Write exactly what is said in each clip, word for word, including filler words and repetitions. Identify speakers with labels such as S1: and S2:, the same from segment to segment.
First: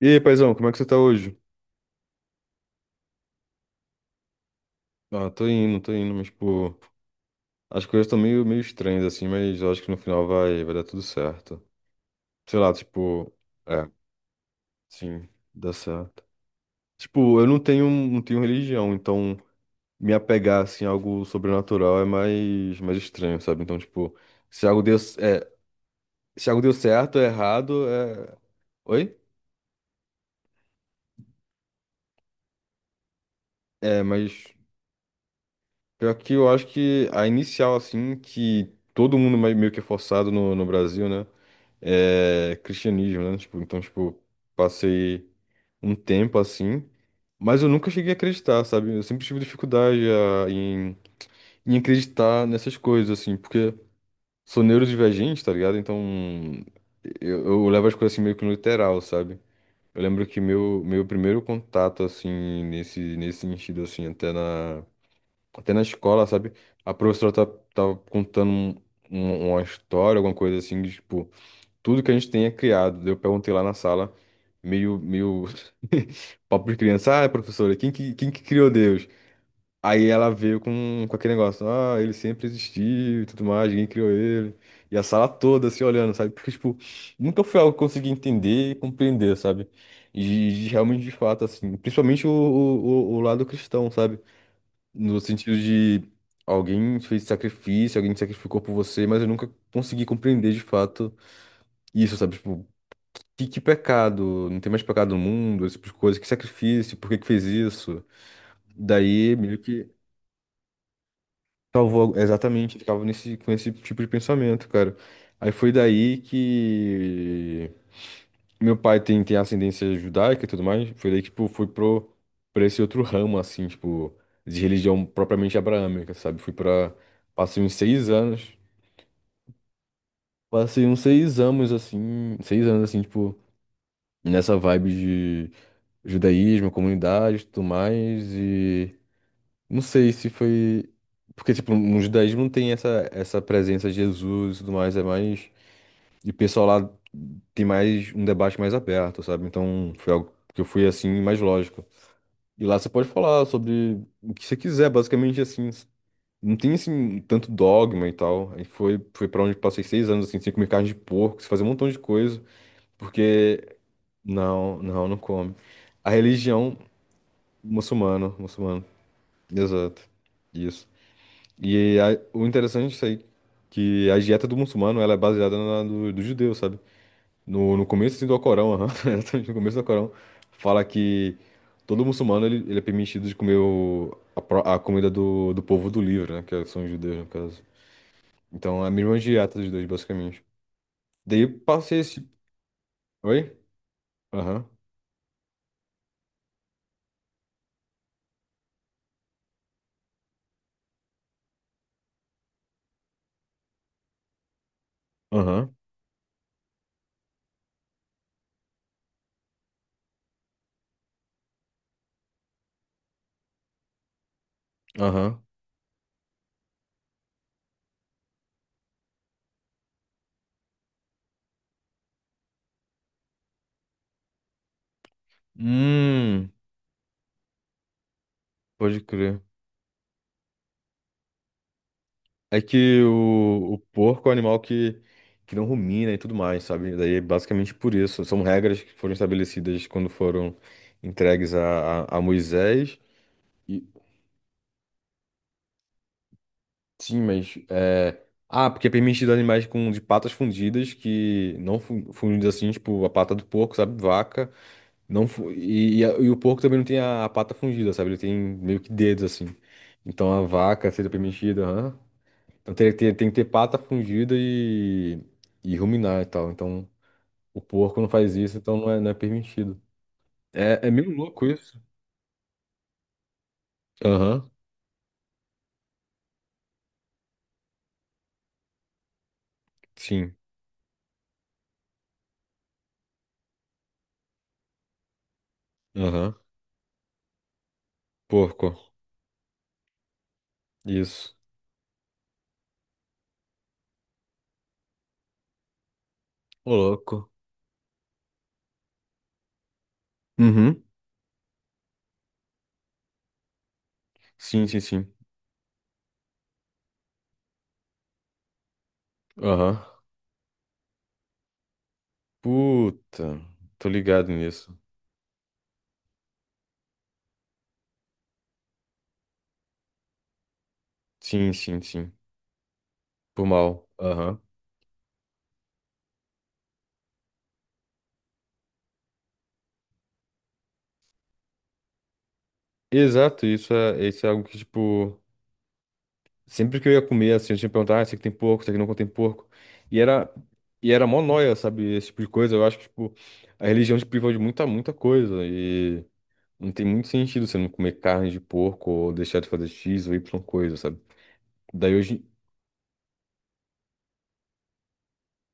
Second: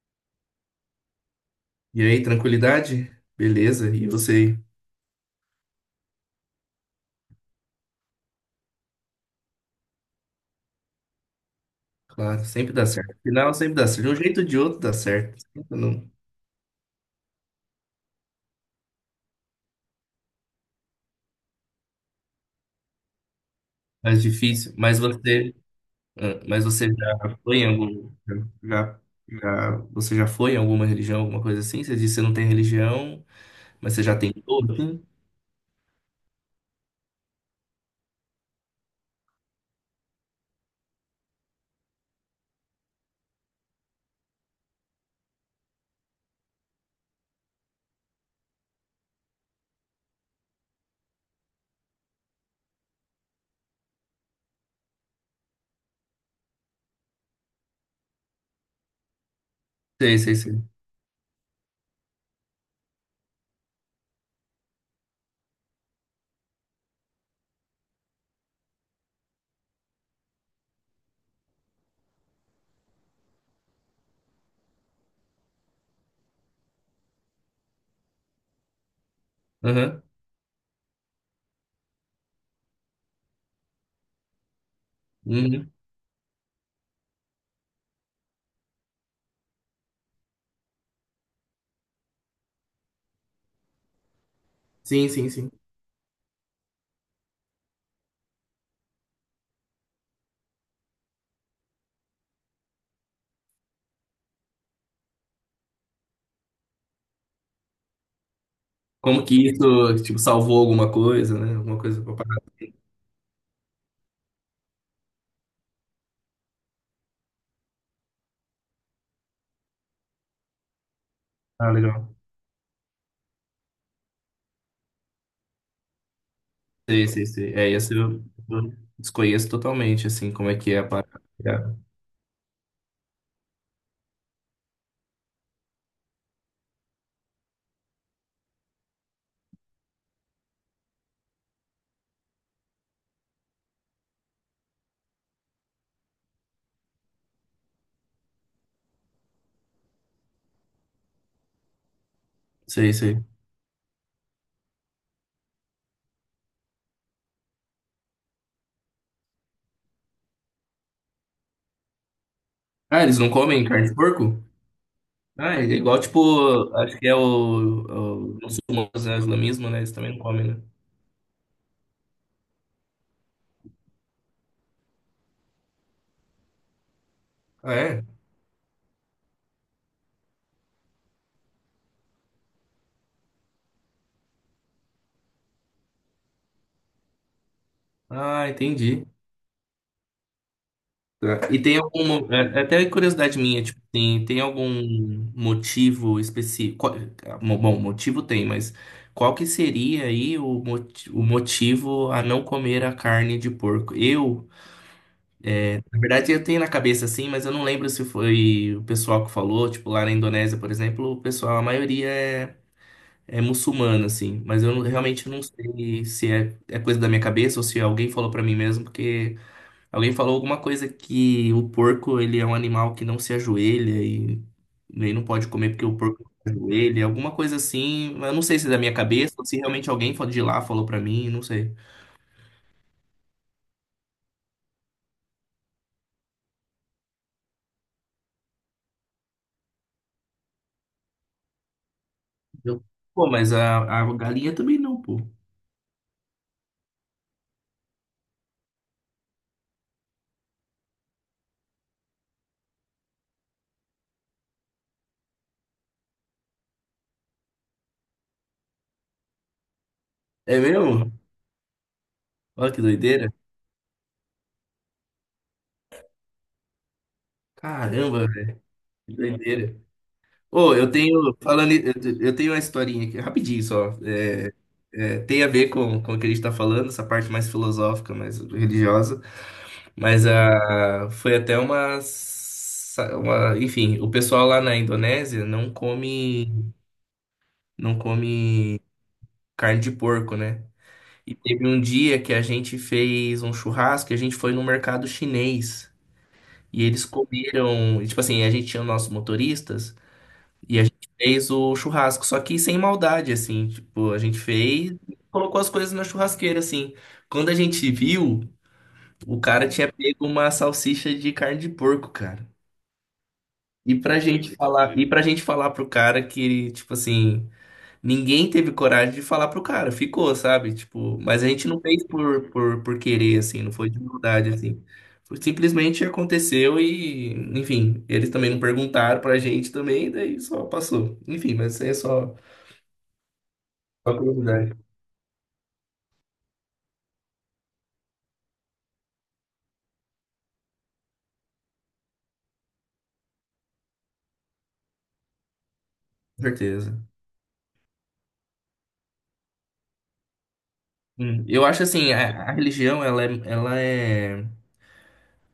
S1: E aí, paizão, como é que você tá hoje?
S2: E aí, tranquilidade? Beleza, e você?
S1: Ah, tô indo, tô indo, mas, pô, as coisas estão meio, meio estranhas, assim, mas eu acho que no final vai, vai dar tudo certo.
S2: Claro,
S1: Sei lá,
S2: sempre dá certo.
S1: tipo,
S2: Afinal, sempre
S1: é,
S2: dá certo. De um jeito ou de outro dá
S1: sim,
S2: certo. Sempre
S1: dá
S2: não.
S1: certo. Tipo, eu não tenho, não tenho religião, então me apegar, assim, a algo sobrenatural é mais, mais estranho, sabe? Então, tipo,
S2: Mais
S1: se
S2: difícil.
S1: algo deu,
S2: Mas
S1: é,
S2: você, ah,
S1: se algo
S2: mas
S1: deu
S2: você
S1: certo ou
S2: já foi em
S1: errado,
S2: algum,
S1: é...
S2: já,
S1: Oi?
S2: já, você já foi em alguma religião, alguma coisa assim? Você disse que você não tem religião, mas
S1: É,
S2: você já
S1: mas
S2: tentou, assim?
S1: pior que eu acho que a inicial, assim, que todo mundo mais- meio que é forçado no, no Brasil, né? É, cristianismo, né? Tipo, então, tipo, passei um tempo assim, mas eu nunca cheguei a acreditar, sabe? Eu sempre tive dificuldade a- em, em acreditar nessas coisas, assim, porque sou neurodivergente, tá ligado? Então, eu, eu levo as coisas assim meio que no literal, sabe? Eu
S2: Sei,
S1: lembro
S2: sei,
S1: que
S2: sei.
S1: meu, meu primeiro contato, assim, nesse, nesse sentido, assim, até na, até na escola, sabe? A professora tá, tava contando um- um- uma história, alguma coisa assim, de, tipo tudo que a gente tenha criado. Eu perguntei lá na sala, meio, meio papo de criança, ah, professora, quem que, quem que criou Deus?
S2: Aham.
S1: Aí ela veio com, com aquele negócio, ah, ele sempre existiu e tudo mais, ninguém criou ele. E a sala toda
S2: Uhum.
S1: se olhando, sabe? Porque, tipo, nunca foi algo que eu consegui entender e compreender, sabe? E, e realmente, de fato, assim, principalmente o, o, o o lado cristão, sabe?
S2: Sim,
S1: No
S2: sim, sim.
S1: sentido de alguém fez sacrifício, alguém se sacrificou por você, mas eu nunca consegui compreender de fato isso, sabe? Tipo, que, que pecado, não tem mais pecado no mundo, esse tipo de coisa, que sacrifício, por que que fez isso?
S2: Como
S1: Daí
S2: que
S1: meio que
S2: isso, tipo, salvou alguma coisa, né? Alguma coisa
S1: salvou,
S2: pra parar.
S1: exatamente, ele ficava nesse, com esse tipo de pensamento, cara. Aí foi daí que meu pai tem, tem ascendência judaica e tudo mais, foi daí que, tipo, fui
S2: Ah,
S1: pro,
S2: legal.
S1: pra esse outro ramo, assim, tipo, de religião propriamente abraâmica, sabe? Fui pra,
S2: Sei, sei, sei.
S1: passei
S2: É,
S1: uns
S2: isso
S1: seis
S2: eu
S1: anos,
S2: eu desconheço totalmente, assim, como é que é a
S1: passei uns
S2: parada.
S1: seis anos, assim, seis anos, assim, tipo, nessa vibe judaísmo, comunidade, tudo mais e não sei se foi porque tipo no judaísmo não tem essa essa presença de Jesus e tudo mais, é mais e o pessoal lá tem mais um debate mais aberto, sabe? Então foi algo que eu fui assim mais lógico. E lá você
S2: Sei,
S1: pode
S2: sei.
S1: falar sobre o que você quiser, basicamente assim, não tem assim tanto dogma e tal. Aí foi foi para onde eu passei seis anos assim, sem comer carne de porco, sem fazer um montão de coisa,
S2: Ah, eles não comem
S1: porque
S2: carne de porco?
S1: não, não, não
S2: Ah,
S1: come.
S2: é igual,
S1: A
S2: tipo,
S1: religião
S2: acho que é o, é
S1: muçulmano,
S2: o
S1: muçulmano.
S2: muçulmanos, né? O islamismo, né? Eles
S1: Exato.
S2: também não comem, né?
S1: Isso. E a- o interessante disso aí, que a dieta do muçulmano, ela é baseada na do, do judeu, sabe?
S2: Ah,
S1: No, no
S2: é?
S1: começo assim, do Alcorão, aham, exatamente no começo do Alcorão, fala que todo muçulmano, ele, ele é permitido de comer o- a, pro- a comida do, do povo do livro, né? Que são os judeus, no caso.
S2: Ah,
S1: Então, é a
S2: entendi.
S1: mesma dieta dos dois, basicamente. Daí, eu
S2: E tem
S1: passei esse...
S2: algum. é- é Até curiosidade
S1: Oi?
S2: minha, tipo, tem, tem
S1: Aham,
S2: algum motivo específico? qual- mo- Bom, motivo tem, mas qual que seria aí o, moti- o motivo a não comer a carne de porco? Eu,
S1: aham,
S2: na verdade, eu tenho na cabeça assim, mas eu não lembro se foi o pessoal que falou, tipo, lá na Indonésia, por exemplo, o pessoal, a maioria é. É muçulmana, assim, mas eu não- realmente
S1: aham.
S2: não sei se é, é coisa da minha cabeça ou se alguém falou pra mim mesmo, porque alguém falou alguma coisa que o porco, ele é um animal que não se ajoelha e nem não pode comer porque o porco não
S1: Hum,
S2: se ajoelha, alguma coisa assim, mas eu não sei se é da minha
S1: pode
S2: cabeça
S1: crer.
S2: ou se realmente alguém fa- de lá falou pra mim, não sei.
S1: É que o, o porco é um animal que, que não rumina e tudo mais, sabe? Daí, é basicamente por isso. São regras que foram estabelecidas quando foram entregues a, a, a
S2: Eu,
S1: Moisés.
S2: pô, mas a,
S1: E,
S2: a galinha também não, pô.
S1: sim, mas. É... Ah, porque é permitido animais com de patas fundidas, que não fu- fundidas assim, tipo a pata do porco, sabe? Vaca. Não fu- e, e, a- e o porco também não tem a, a pata fundida, sabe? Ele tem meio que dedos assim. Então a
S2: É
S1: vaca seria
S2: mesmo?
S1: permitida, aham.
S2: Olha
S1: Então
S2: que
S1: teria que ter, tem
S2: doideira.
S1: que ter pata fungida e, e ruminar e tal. Então o porco não
S2: Caramba,
S1: faz isso,
S2: velho,
S1: então não é, não é
S2: que doideira.
S1: permitido.
S2: Ô,
S1: É, é
S2: eu
S1: meio
S2: tenho,
S1: louco
S2: falando,
S1: isso.
S2: eu eu tenho uma historinha aqui, rapidinho só.
S1: Aham,
S2: É, é, tem a ver com, com o que a gente tá falando, essa parte mais filosófica, mais religiosa. Mas
S1: sim.
S2: a, foi até uma, sa- uma. Enfim, o pessoal lá na Indonésia não
S1: Aham.
S2: come, não
S1: Porco.
S2: come carne de porco, né?
S1: Isso.
S2: E teve um dia que a gente fez um churrasco e a gente foi no mercado chinês.
S1: Ô,
S2: E eles
S1: louco.
S2: comeram, e, tipo assim, a gente tinha nossos motoristas. E
S1: Uhum.
S2: a gente fez o churrasco, só que sem maldade, assim, tipo, a gente
S1: Sim, sim,
S2: fez
S1: sim.
S2: e colocou as coisas na churrasqueira, assim. Quando a gente viu, o cara
S1: Aham.
S2: tinha pego uma salsicha de carne de porco, cara.
S1: Puta. Tô
S2: E pra
S1: ligado
S2: gente
S1: nisso.
S2: falar, e pra gente falar pro cara que, tipo assim, ninguém teve coragem de falar pro cara, ficou, sabe? Tipo, mas a
S1: Sim,
S2: gente não
S1: sim,
S2: fez
S1: sim.
S2: por, por, por querer,
S1: Por
S2: assim, não
S1: mal.
S2: foi de
S1: Aham.
S2: maldade, assim. Foi- Simplesmente aconteceu e, enfim, eles também não perguntaram pra gente também, daí só passou. Enfim, mas é só.
S1: Exato, isso é,
S2: Uma
S1: isso é algo que,
S2: curiosidade,
S1: tipo. Sempre que eu ia comer, assim, eu tinha que perguntar, ah, esse aqui tem porco, esse aqui não contém porco. E era, e era mó nóia, sabe? Esse tipo de coisa. Eu acho que, tipo, a religião te privou de muita, muita coisa. E
S2: com
S1: não tem muito
S2: certeza.
S1: sentido você não comer carne de porco ou deixar de fazer X ou Y coisa, sabe?
S2: Hum, Eu acho
S1: Daí
S2: assim,
S1: hoje.
S2: a, a religião ela é, ela é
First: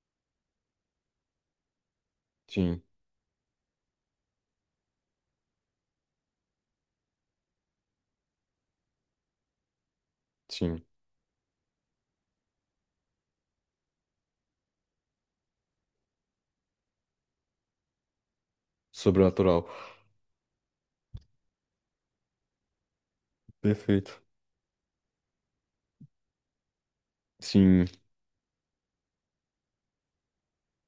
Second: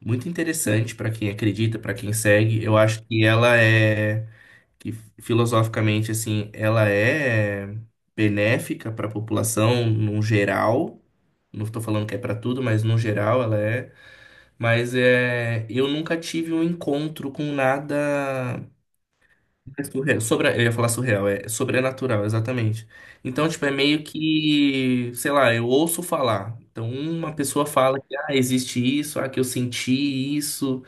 S2: muito interessante para quem acredita, para quem segue. Eu
S1: Sim,
S2: acho que ela é que filosoficamente assim, ela é benéfica para a população no
S1: sim.
S2: geral. Não estou falando que é para tudo, mas no geral ela é. Mas é, eu nunca tive um encontro com nada.
S1: Sobrenatural.
S2: É surreal. Sobra... Eu ia falar surreal, é sobrenatural, exatamente. Então, tipo, é meio
S1: Perfeito.
S2: que, sei lá, eu ouço falar. Então, uma pessoa
S1: Sim.
S2: fala que, ah, existe isso, ah, que eu senti isso,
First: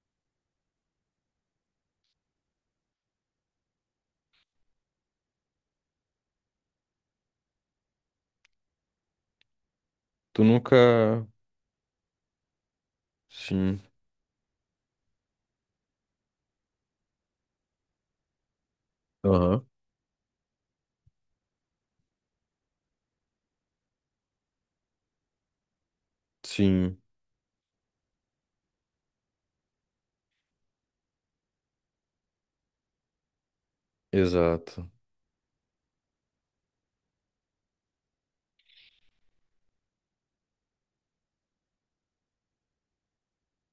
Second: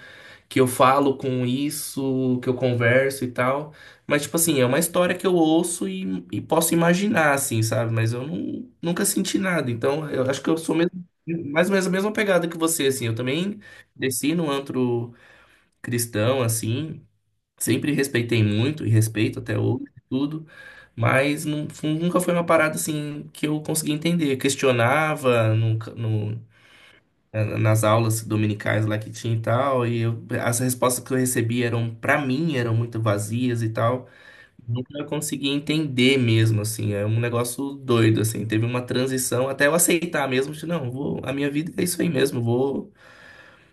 S2: que eu falo com isso, que eu converso e tal. Mas, tipo assim, é uma história que eu ouço e, e posso imaginar, assim, sabe? Mas eu nu- nunca senti nada. Então, eu acho
S1: Tu
S2: que eu sou mesmo,
S1: nunca.
S2: mais ou menos a mesma pegada que você, assim. Eu também
S1: Sim.
S2: desci no antro cristão, assim. Sempre respeitei muito e respeito até
S1: Aham.
S2: hoje, tudo, mas não, fu- nunca foi uma parada assim que eu consegui entender. Eu questionava nunca- no-
S1: Sim.
S2: na- nas aulas dominicais lá que tinha e tal, e eu- as respostas que eu recebia eram, pra mim, eram muito vazias e tal.
S1: Exato.
S2: Nunca consegui entender mesmo, assim, é um negócio doido, assim. Teve uma transição até eu aceitar mesmo, de não, vou, a minha vida é isso aí mesmo, vou,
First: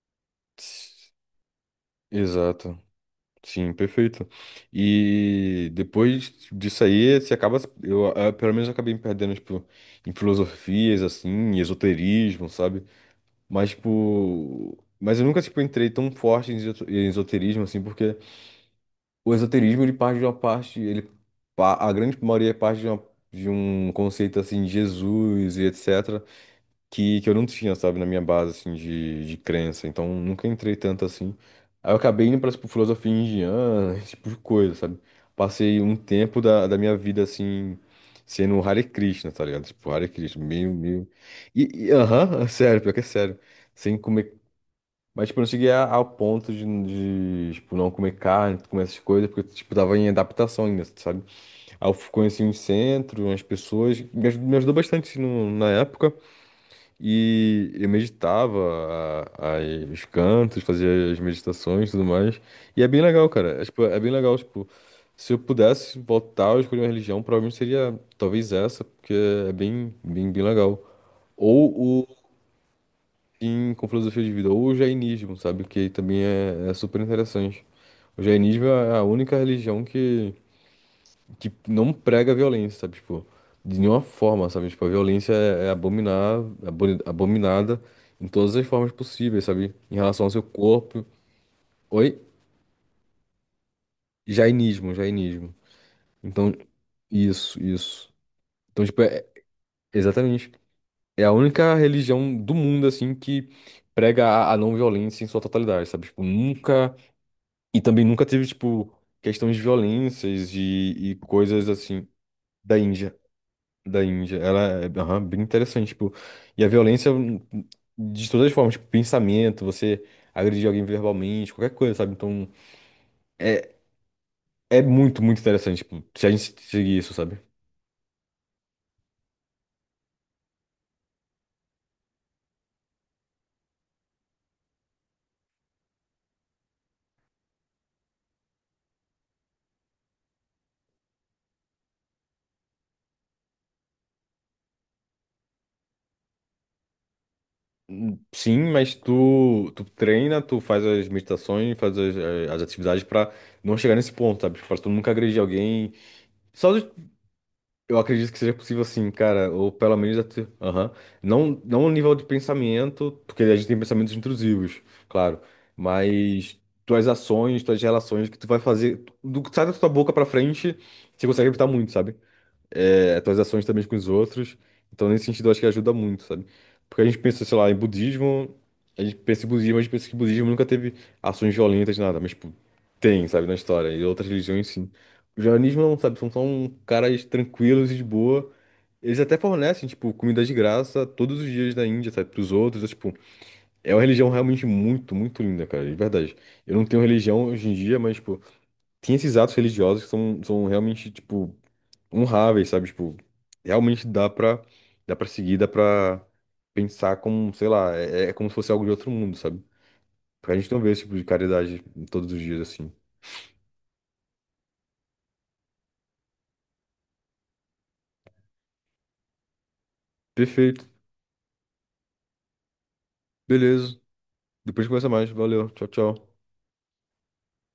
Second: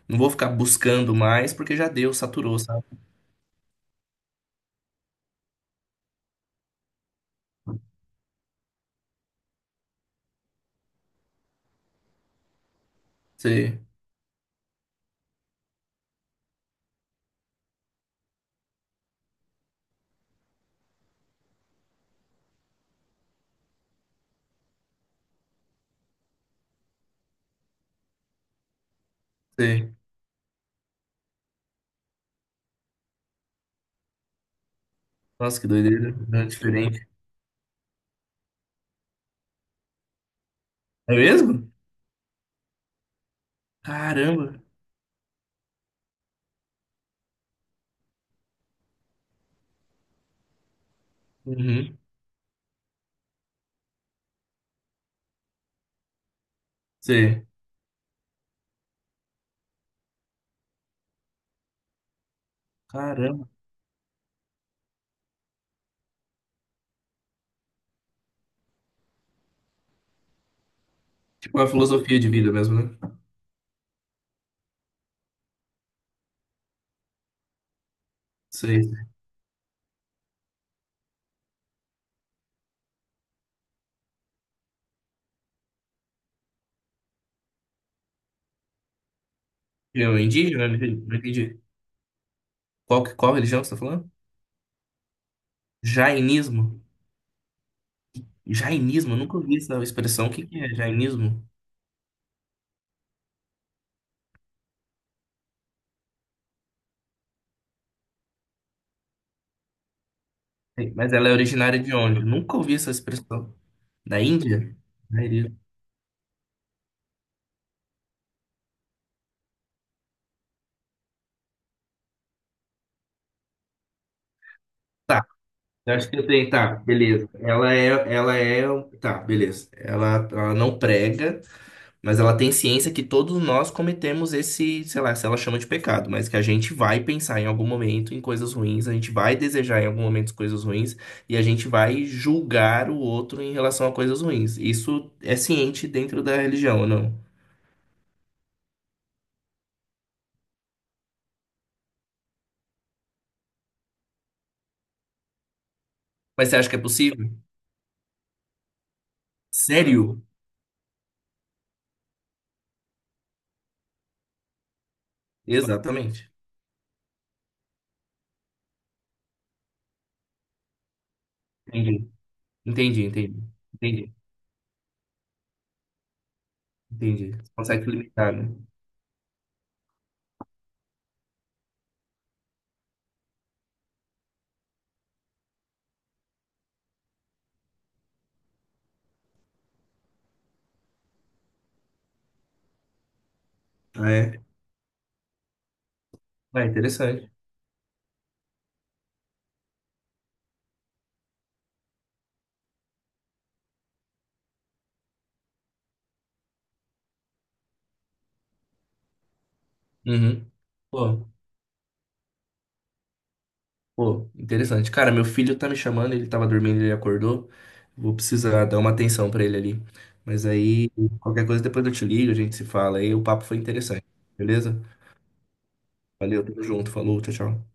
S2: não vou ficar
S1: Tss,
S2: buscando mais, porque já deu, saturou,
S1: exato.
S2: sabe?
S1: Sim, perfeito. E depois disso aí, você acaba. Eu, eh, pelo menos, eu acabei me perdendo, tipo, em filosofias, assim, em esoterismo, sabe? Mas,
S2: Sim,
S1: tipo. Mas eu nunca, tipo, entrei tão forte em esoto- em esoterismo, assim, porque o esoterismo, ele parte de uma parte. Ele, pa- a grande maioria parte de, uma, de um conceito, assim, de Jesus e etc que, que eu não tinha, sabe, na minha base, assim, de, de crença.
S2: sim.
S1: Então, nunca entrei tanto assim. Aí eu acabei indo pra, tipo, filosofia indiana, esse tipo de coisa, sabe?
S2: Nossa, que
S1: Passei um
S2: doideira.
S1: tempo
S2: É
S1: da, da minha
S2: diferente.
S1: vida, assim, sendo um Hare Krishna, tá ligado? Tipo, Hare Krishna, meio, meio...
S2: É
S1: E,
S2: mesmo?
S1: e, aham, sério, pior que é sério. Sem comer...
S2: Caramba.
S1: Mas, tipo, eu não cheguei a- ao ponto de, de, tipo, não comer carne, comer essas coisas, porque, tipo, tava em adaptação ainda, sabe? Aí eu
S2: Uhum.
S1: conheci um centro, umas pessoas, me aj- me ajudou bastante assim, no- na época.
S2: Sei.
S1: E eu meditava a- a- os cantos, fazia as meditações e tudo mais. E é bem legal,
S2: Caramba.
S1: cara. É, tipo, é bem legal, tipo, se eu pudesse voltar a escolher uma religião, provavelmente seria talvez essa, porque é bem, bem, bem legal.
S2: Tipo é a
S1: Ou o
S2: filosofia de vida mesmo, né?
S1: em, com filosofia de vida, ou o jainismo, sabe? Que também é, é super interessante. O jainismo é a
S2: Sei.
S1: única religião que que não prega a violência, sabe? Tipo, de nenhuma forma, sabe? Tipo, a violência é, é abominar, é aboni- abominada em todas as formas possíveis, sabe? Em
S2: Eu,
S1: relação ao seu
S2: indígena? Não entendi.
S1: corpo.
S2: Não entendi.
S1: Oi?
S2: Qual, que- qual religião que você tá falando?
S1: Jainismo, jainismo. Então,
S2: Jainismo?
S1: isso, isso. Então, tipo,
S2: Jainismo? Eu
S1: é,
S2: nunca ouvi essa expressão. O que
S1: exatamente.
S2: que é
S1: É a
S2: jainismo?
S1: única religião do mundo, assim, que prega a, a não violência em sua totalidade, sabe? Tipo, nunca. E também nunca teve, tipo, questões de violências
S2: Sei,
S1: e,
S2: mas
S1: e
S2: ela é
S1: coisas
S2: originária de
S1: assim
S2: onde? Eu nunca ouvi
S1: da
S2: essa
S1: Índia.
S2: expressão.
S1: Da
S2: Da
S1: Índia.
S2: Índia?
S1: Ela é aham,
S2: Da
S1: bem
S2: Índia.
S1: interessante, tipo, e a violência hum, de todas as formas, tipo, pensamento, você agredir alguém verbalmente, qualquer coisa, sabe? Então, é, é muito,
S2: Tá.
S1: muito interessante,
S2: Eu
S1: tipo,
S2: acho que eu
S1: se a
S2: tenho.
S1: gente
S2: Tá,
S1: seguir isso,
S2: beleza.
S1: sabe?
S2: Ela é. Ela é. um, Tá, beleza. Ela, ela não prega. Mas ela tem ciência que todos nós cometemos esse, sei lá, se ela chama de pecado, mas que a gente vai pensar em algum momento em coisas ruins, a gente vai desejar em algum momento coisas ruins e a gente vai julgar o outro em relação a coisas ruins. Isso é ciente dentro da religião, ou não?
S1: Sim, mas tu, tu treina, tu faz as meditações, faz as, eh, as atividades pra não chegar nesse ponto, sabe? Tipo, pra tu nunca agredir alguém.
S2: Mas você acha
S1: Só
S2: que é possível?
S1: eu acredito que seja possível sim, cara, ou pelo menos
S2: Sério?
S1: até, aham. Não, não o nível de pensamento, porque a gente tem pensamentos intrusivos, claro,
S2: Exatamente.
S1: mas tuas ações, tuas relações que tu vai fazer, do que sai da tua boca pra frente, você consegue evitar muito,
S2: Entendi.
S1: sabe?
S2: Entendi,
S1: é, tuas
S2: entendi.
S1: ações também com os
S2: Entendi,
S1: outros. Então, nesse sentido, eu acho que ajuda muito, sabe? Porque a gente
S2: entendi.
S1: pensa,
S2: Você
S1: sei lá, em
S2: consegue limitar,
S1: budismo,
S2: né?
S1: a gente pensa em budismo, a gente pensa que budismo nunca teve ações violentas, nada, mas, tipo, tem, sabe, na história. E outras religiões, sim. O jainismo não, sabe, são só um caras tranquilos e de boa. Eles até fornecem, tipo, comida de graça todos os dias da Índia, sabe, pros outros. É, tipo, é uma
S2: Ah,
S1: religião
S2: é?
S1: realmente muito, muito linda, cara, de verdade.
S2: Ah,
S1: Eu não tenho
S2: interessante.
S1: religião hoje em dia, mas, tipo, tem esses atos religiosos que são, são realmente, tipo, honráveis, sabe? Tipo, realmente dá pra, dá pra seguir, dá pra pensar como, sei lá, é, é como se fosse algo de outro mundo, sabe?
S2: Uhum.
S1: Porque a gente não vê esse tipo de
S2: Pô.
S1: caridade todos os dias, assim.
S2: Pô, interessante. Cara, meu filho tá me chamando, ele tava dormindo, ele acordou. Vou precisar dar uma atenção pra ele ali. Mas
S1: Perfeito,
S2: aí, qualquer coisa depois eu te ligo, a gente se fala aí. O papo foi
S1: beleza.
S2: interessante, beleza?
S1: Depois conversa mais. Valeu, tchau, tchau.
S2: Valeu, tamo junto, falou, tchau, tchau.